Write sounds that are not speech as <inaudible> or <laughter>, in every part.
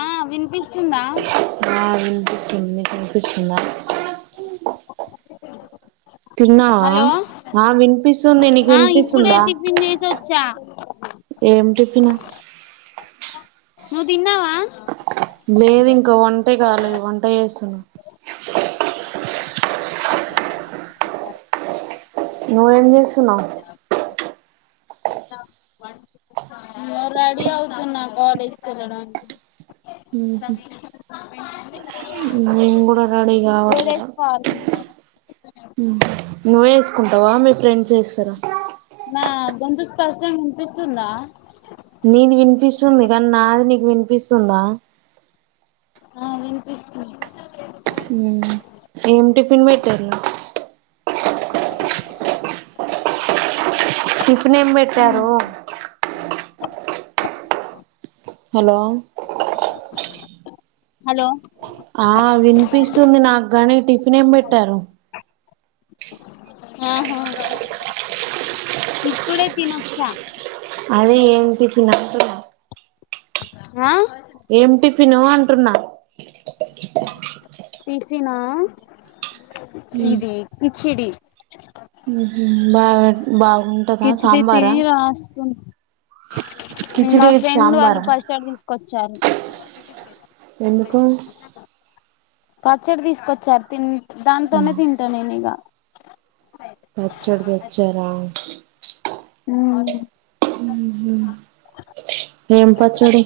ఆ వినిపిస్తు ఆ వినిపిస్తుంది నీకు వినిపిస్తుందా తిన్నావా హలో ఆ వినిపిస్తుంది నీకు ఆ ఇప్పుడే వినిపిస్తుందా టిఫిన్ చేసి వచ్చా ఏమి టిఫి తిన్న నువ్వు తిన్నావా లేదు ఇంక వంటే గాలేదు వంట జెస్తున్నా ఎమో నువ్వు ఏం జెస్సున్నావ్ ఇగో రెడీ అవుతున్నా కాలేజ్ కెళ్ళడానికి హ్మ్ హు నేను గూడ రేడి గావాలి ఇగ జడేసుకోవాలి నువ్వే ఎస్కుంటావా మి ఫ్రెండ్స్ ఎస్తరా నా గొంతు స్పష్టంగ వినిపిస్తుందా నీది వినిపిస్తుంది గాని నాది నీకు వినిపిస్తుందా ఆ వినిపిస్తుంది. హ్మ్ ఏం టిఫిన్ బెట్టారు టిఫిన్ ఏం బెట్టారో హలో హలో ఆహ్ వినిపిస్తుంది నాకు గాని టిఫిన్ ఏం బెట్టారు. ఆహా ఇప్పుడే తినొచ్చా. అదే ఏం టిఫిన్ అంటున్న ఆహ్ ఏమిటి టిఫ్ ఫిను అంటున్నా టిఫినా ఇది కిచిడి హ్మ్ హు బాబె బావు కిచడి తిని రాసుకు కిచిడి మా విత్ ఫ్రెండ్ వాళ్ళు సాంబారా పచ్చడి తీసుకొచ్చారు. ఎందుకో పచ్చడి తీస్కొచ్చారు తిన్ దాంతోనే తింట నేను ఇగ పచ్చడి తెచ్చార ఉమ్. ఏం పచ్చడి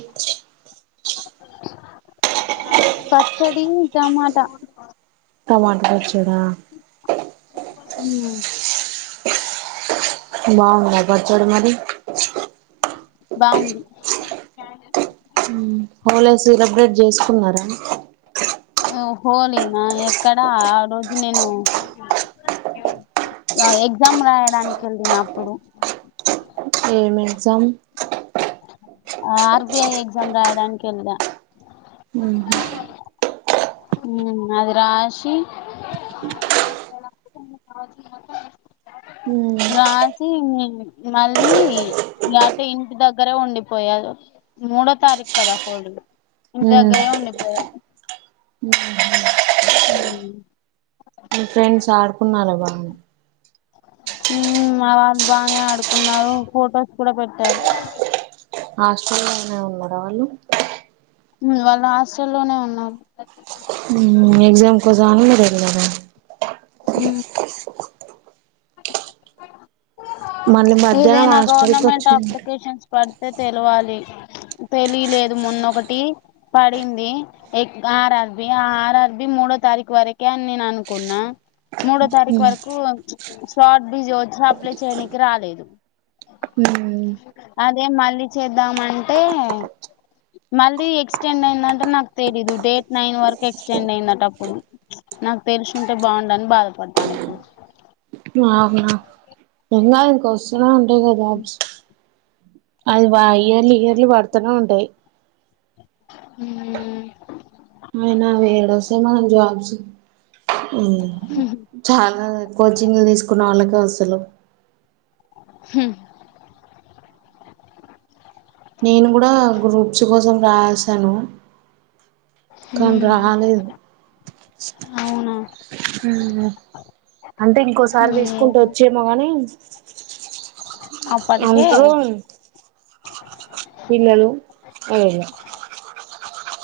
పచ్చడి టమాటా టమాట పచ్చడా మ్మ్ బావుందా పచ్చడి మరి బాంది హోలీ సెలబ్రేట్ జెసుకున్నారా హోలీనా ఎక్కడా ఆ రోజు నేను ఎగ్జామ్ రాయడానికి ఎళ్ళిన అప్పుడు ఎం exam R. B. I exam రాయడానికి ఎళ్ళ మ్మ్ ఉ అది రాశి రాసి మళ్ళీ అతే ఇంటి దగ్గరే ఉండిపోయారు మూడో తారీఖు కదా హోడ ఇంటి మీ దగ్గరే ఉండిపోయా మీ ఫ్రెండ్స్ ఆడుకున్నారా బాగా ఉ ఆ వాళ్ళు బాగా ఆడుకున్నారు ఫొటోస్ కూడా పెట్టారు హాస్ట్రేలియానే ఉన్నాడా వాళ్ళు వాళ్ళు హాస్టల్లోనే ఉన్నారు ఎగ్జామ్ కోసం అని రగదద అ మళ్ళీ మధ్యాహ్నం ఇదేనా హాస్టల్కి గవర్నమెంట్ వచ్చిండ్రు అప్లికషన్స్ పడత అ తెలివాలి తెలియలేదు మొన్నొకటి పడింది ఎ ఆర్ అర్బి ఆ ఆర్ అర్బి మూడో తారీఖు వరకే అని నేను అనుకున్నా మూడో తారీఖు వరకు షాట్ బిజీ వచ అప్లై చినికి రాలేదు ఉమ్ అదే మళ్ళ చేద్దామంటే మళ్ళీ ఎక్స్టెండ్ అయిందంటే నాకు తెలీదు డేట్ నైన్ వరకు ఎక్స్టెండ్ అయిందట అప్పుడు నాకు తెలుసుంటే బాగుండని బాధపడను ఇప్పుడు అవునా ఎంకాదు వస్తునే ఉంటాయి కదాబ్ అది వ ఎర్లీ ఎర్లీ పడుతూనే ఉంటాయి హ అనాే ఏడ వస మా జబసు చాలా కోచింగ్ తీసుకున్న వాళ్ళకి నసలుం హ నేను కూడా గ్రూప్స్ కోసం రాసాను కానీ ఉమ్ రాలేదు అవునా అంటే ఇంకోసారి ఏ తీసుకుంటే వచ్చేమో కానీ అప్పటికే అందరూ పిల్లలు అదేలే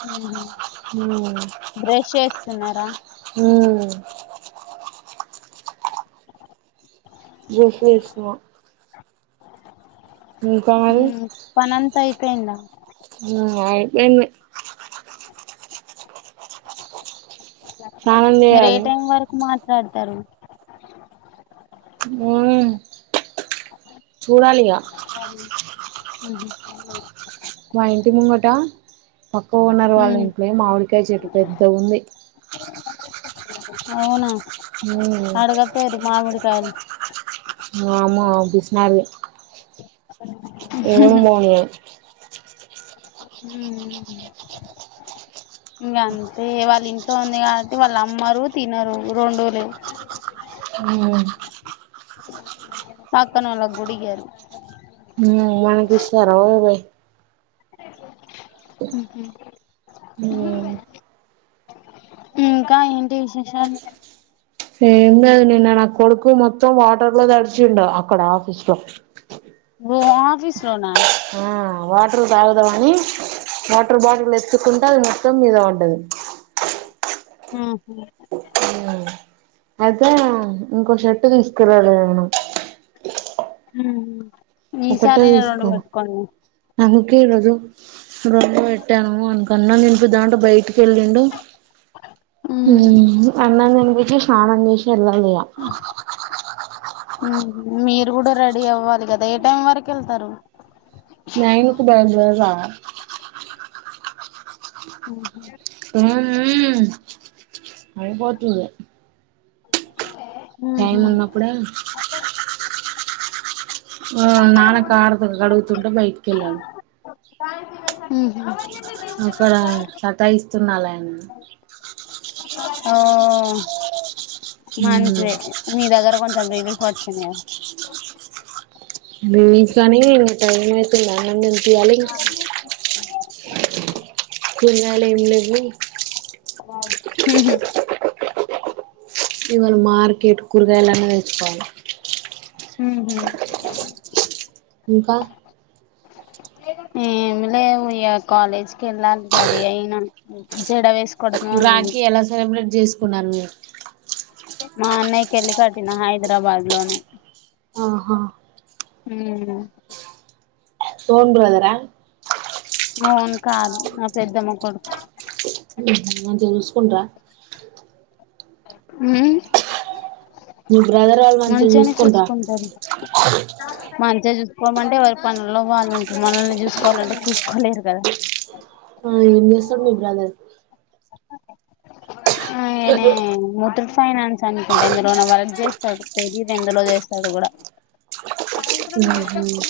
ఉ హ తిన్నారా హమ్ జోఫసు హ పాన్ యిపోయింద హ ఆయిపోయింది సానంచేయాలి లాడతారు హ చూడాలియా మ్మ్ మా ఇంటి ముంగట పక్కవ ఉన్నారు వాళ్ళ మ్మ్ ఇంట్లో మామిడికి ఇంకా చెట్టు పెద్ద ఉంది మ్మ్ అడగ పేరు మామిడికాయలు మ బిసినారి ఏను బను ఇంకా అంతే వాళ్ళ ఇంట్లో ఉంది కాబట్టి వాళ్ళు అమ్మరు తినరు రెండులే హమ్ పక్కన వాళ్ళ గుడి గారు ఉ మనకి సార భై మ్మ్ ఇంకా ఏంటి విశేషాలు ఏది నిన్నను కొడుకు మొత్తం వాటర్ బ్లో త అడిచిండ అక్కడ ఆఫీస్ లో రో ఆఫీస్ లోనా ఆ వాటర్ తాగుదా అని వాటర్ బాటిల్ ఎచ్చుకుంటే అది మొత్తం మీద ఉంటది హమ్ అదా ఇంకో షర్టు తీసుకురాలి మనం హ ఈ సారేనా రెండు పెట్టుకోండి ఈ రజు రమ్మ పెట్టాను అనకన్నా నింపి దాం బయటి టినిన్డు మ్మ్. హమ్ ఆనం టిన్పిచ్ స్నాను చెస్ యాలఇంకా మ్మ్. మీరు కూడా రెడీ అవ్వాలి కదా ఏ టైం వరకు వెళ్తారు నైనుకు అ మ్మ్. అరి బతు ఓక టైం ఉన్నప్పుడ నాణ కాడతో కడుగుతుంటే బైక్ ఎలంర్ హమ్ మ్మ అక్క సతాస్ స్తున్నాలని ఆ మంతే మీ దగ్గర కొంచెం రిలీఫ్ వచ్చి ఎని అ కానీ టైయితు కూరగాయలు ఏం లేవు మ్ హమ్ ఇవాళ మార్కెట్ కూరగాయలన్న తెచ్చుకోవాలే మ్ హు ఇంకా ఏమి లే ఉయ కాలేజ్కి వెళ్ళాలి రెడీ అయిన జడ వేస్ రాకి ఎలా సెలబ్రేట్ చేస్ కున్నారు మీరు మా అన్నయ్యకేళ్ళి కట్టిన హైదరాబాద్ లోనే ఆహా మ్ సోన్ బ్రదరా మా ఒన్ కాదు మా పెద్దమ్మ కొడుకు మంచిగ చూసుకుంట్రా మ్మ్ మీ బ్రదర్ వాళ్ళు మంచిగా మంచిగానే చూసుకుంట్రా చూసుకుంటారు మంచిగా చూ కోమంటే ఎవరి పనుల్లో వాళ్ళుంటారు మనల్ని చూసుకోవాలంటే చూసుకోలేరు కదా ఆ ఏం చేస్తడు మీ బ్రదర్ ఆయినే మొటర్ ఫైనాన్స్ అనుకుంట ఎందులోనో వర్క్ చేస్తాడు తెలియదు ఎందులో చేస్తాడో కూడా సాయంత్రం ను వచ్చ ఉహు గు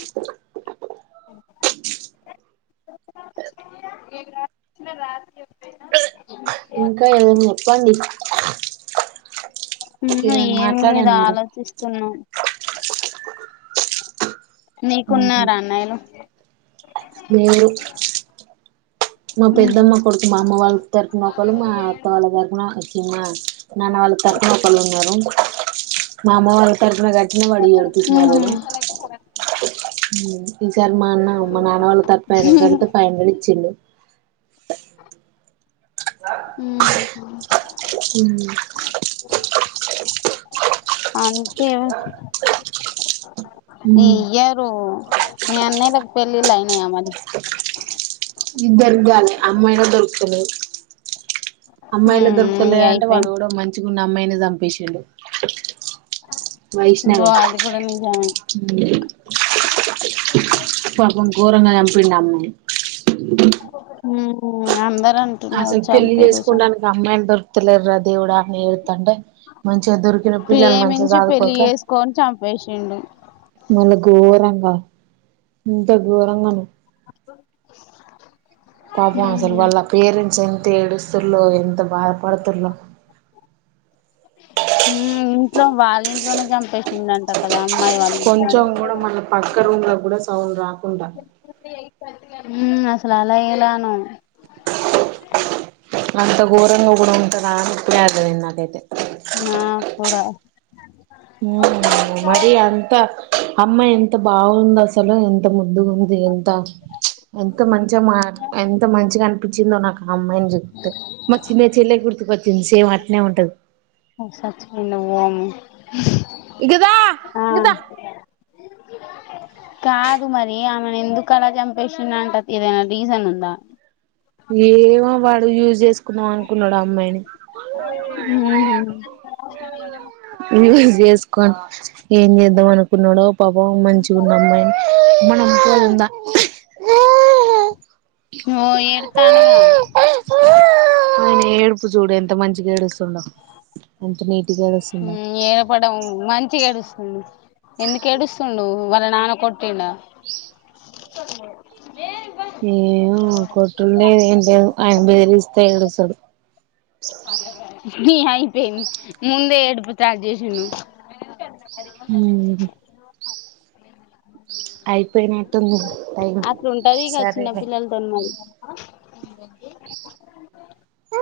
ఇంకా ఏమేమ్ ప్పండి ఇంగ ఏం లేదు మీరు ఆలోచిస్తున్నాం ఉహు నీకున్నార అన్నయలు లేరు మా ఉహు పెద్దమ్మ కొడుకు మా అమ్మ వాళ్ళ తరపున ఒకళ్ళు మా అత్త వాళ్ళ తరపున మా నాన్న వాళ్ళ తరుపున ఒకళ్ళున్నారు మామ్మ వాళ్ళ తర్ ఏమన్నా కట్టినా వాడు ఇయ్యడు పిసినారోడు హు సారి మా అన్న మా నాన్న వాళ్ళ తరుపున అయినకు కడితే ఫైవ్ హండ్రెడ్ ఇచ్చిళ్ళు మ్ ఆ మ్మ్ అవ్ ఏమో హ్మ్ ఇయ్యారు మీ అన్నయ్యలకు పెళ్లిళ్ళ ఏమని ఇద్దరికీ కాలేదు అమ్మాయి కూడా దొరుకుతలేదు అమ్మాయిలా ఉమ్ ఇగ దొరుకుతలేదంటే వాళ్ళు అయిపోయినయ్ కూడా మంచిగా ఉన్నా అమ్మాయిని చంపేసిండు ఓ వైష్ణవి అది కూడా నిజమే పాపం ఘోరంగా చంపిండు అమ్మో హ్మ అందరు అంటున్నారు అసలు పెళ్లి చంపిర్రు చం చేసుకోండాననికి అమ్మాయిలు దొర ఇత్తలేర్రా దేవుడా ఏం అంటే మంచిగా దొరికిన పిల్లను మంచిగా ప్రేమించి పెళ్లి సాదుకోక చేసుకొని చంపేసిండు మరి గోరంగా ఇంత గోరంగానా <inaudible> పాపం అసలు ఉమ్ వాళ్ల పేరెంట్స్ ఎంత ఏడుస్ ర్లో ఎంత బాధపడుతురో ఇంట్లో వాళ్ళ ఇంట్లోనే చంపేసిందంట కదా అమ్మాయి వాళ్ళ ఇంట్లోనే కొంచెం కూడా మన పక్క రూమ్లో కూడా సౌండ్ రాకుండా ఉ అసలు అలా ఎలానో అంత ఘోరంగా కూడా ఉంటారా అని ఇప్పుడే అర్థమైంది నాకైతే నా కూడా ఉహ్ మరి అంత అమ్మా ఎంత బాగుంది అసలు ఎంత ముద్దుగుంది ఎంత ఎంత మంచిగా మాట్లా ఎంత మంచిగా అనిపించిందో నాకు అమ్మాయిని చూస్తే చిన్న చెల్లె గుర్తుకోచ్చింది సేమ్ అట్నే ఉంటది <unintelligible> ఇగా దా ఆ ఇంగ దా కాదు మరి ఆమెను ఎందుకు అలా చంపేసింధంట ఏదైనా రీజన్ ఉందా ఏమో వాడు యూజ్ చేసుకుందాం అనుకున్నాడు అమ్మాయిని మ్మ్ యూస్ చేేస్కోనీ ఏం చేద్దవనుకునడో పాపం మంచిగున్న అమ్మాయిని మనం పోదాం దా <inaudible> ఓ ఏడ తాందుగా ఓ ఏడుపు సూడే ఎంత మంచిగా ఏడుస్తుండో ఎంత నీటుగా ఏర్పడం మంచి ఏడుస్తుండు ఎందుకు ఏడుస్తుండు వాళ్ళ నాన్న కొట్టిండ ఏవో కొట్టుడు లేదు ఎం లేదు ఆయన బెదిరిస్త తే ఏడుస్తడు అ నీ అయిపేంది ముందే ఏడుపు స్టార్ట్ చేసిండు. మూ హు <inaudible> అయిపోయినట్టుంది టైం అట్లుంటది సరేలే అకే <unintelligible>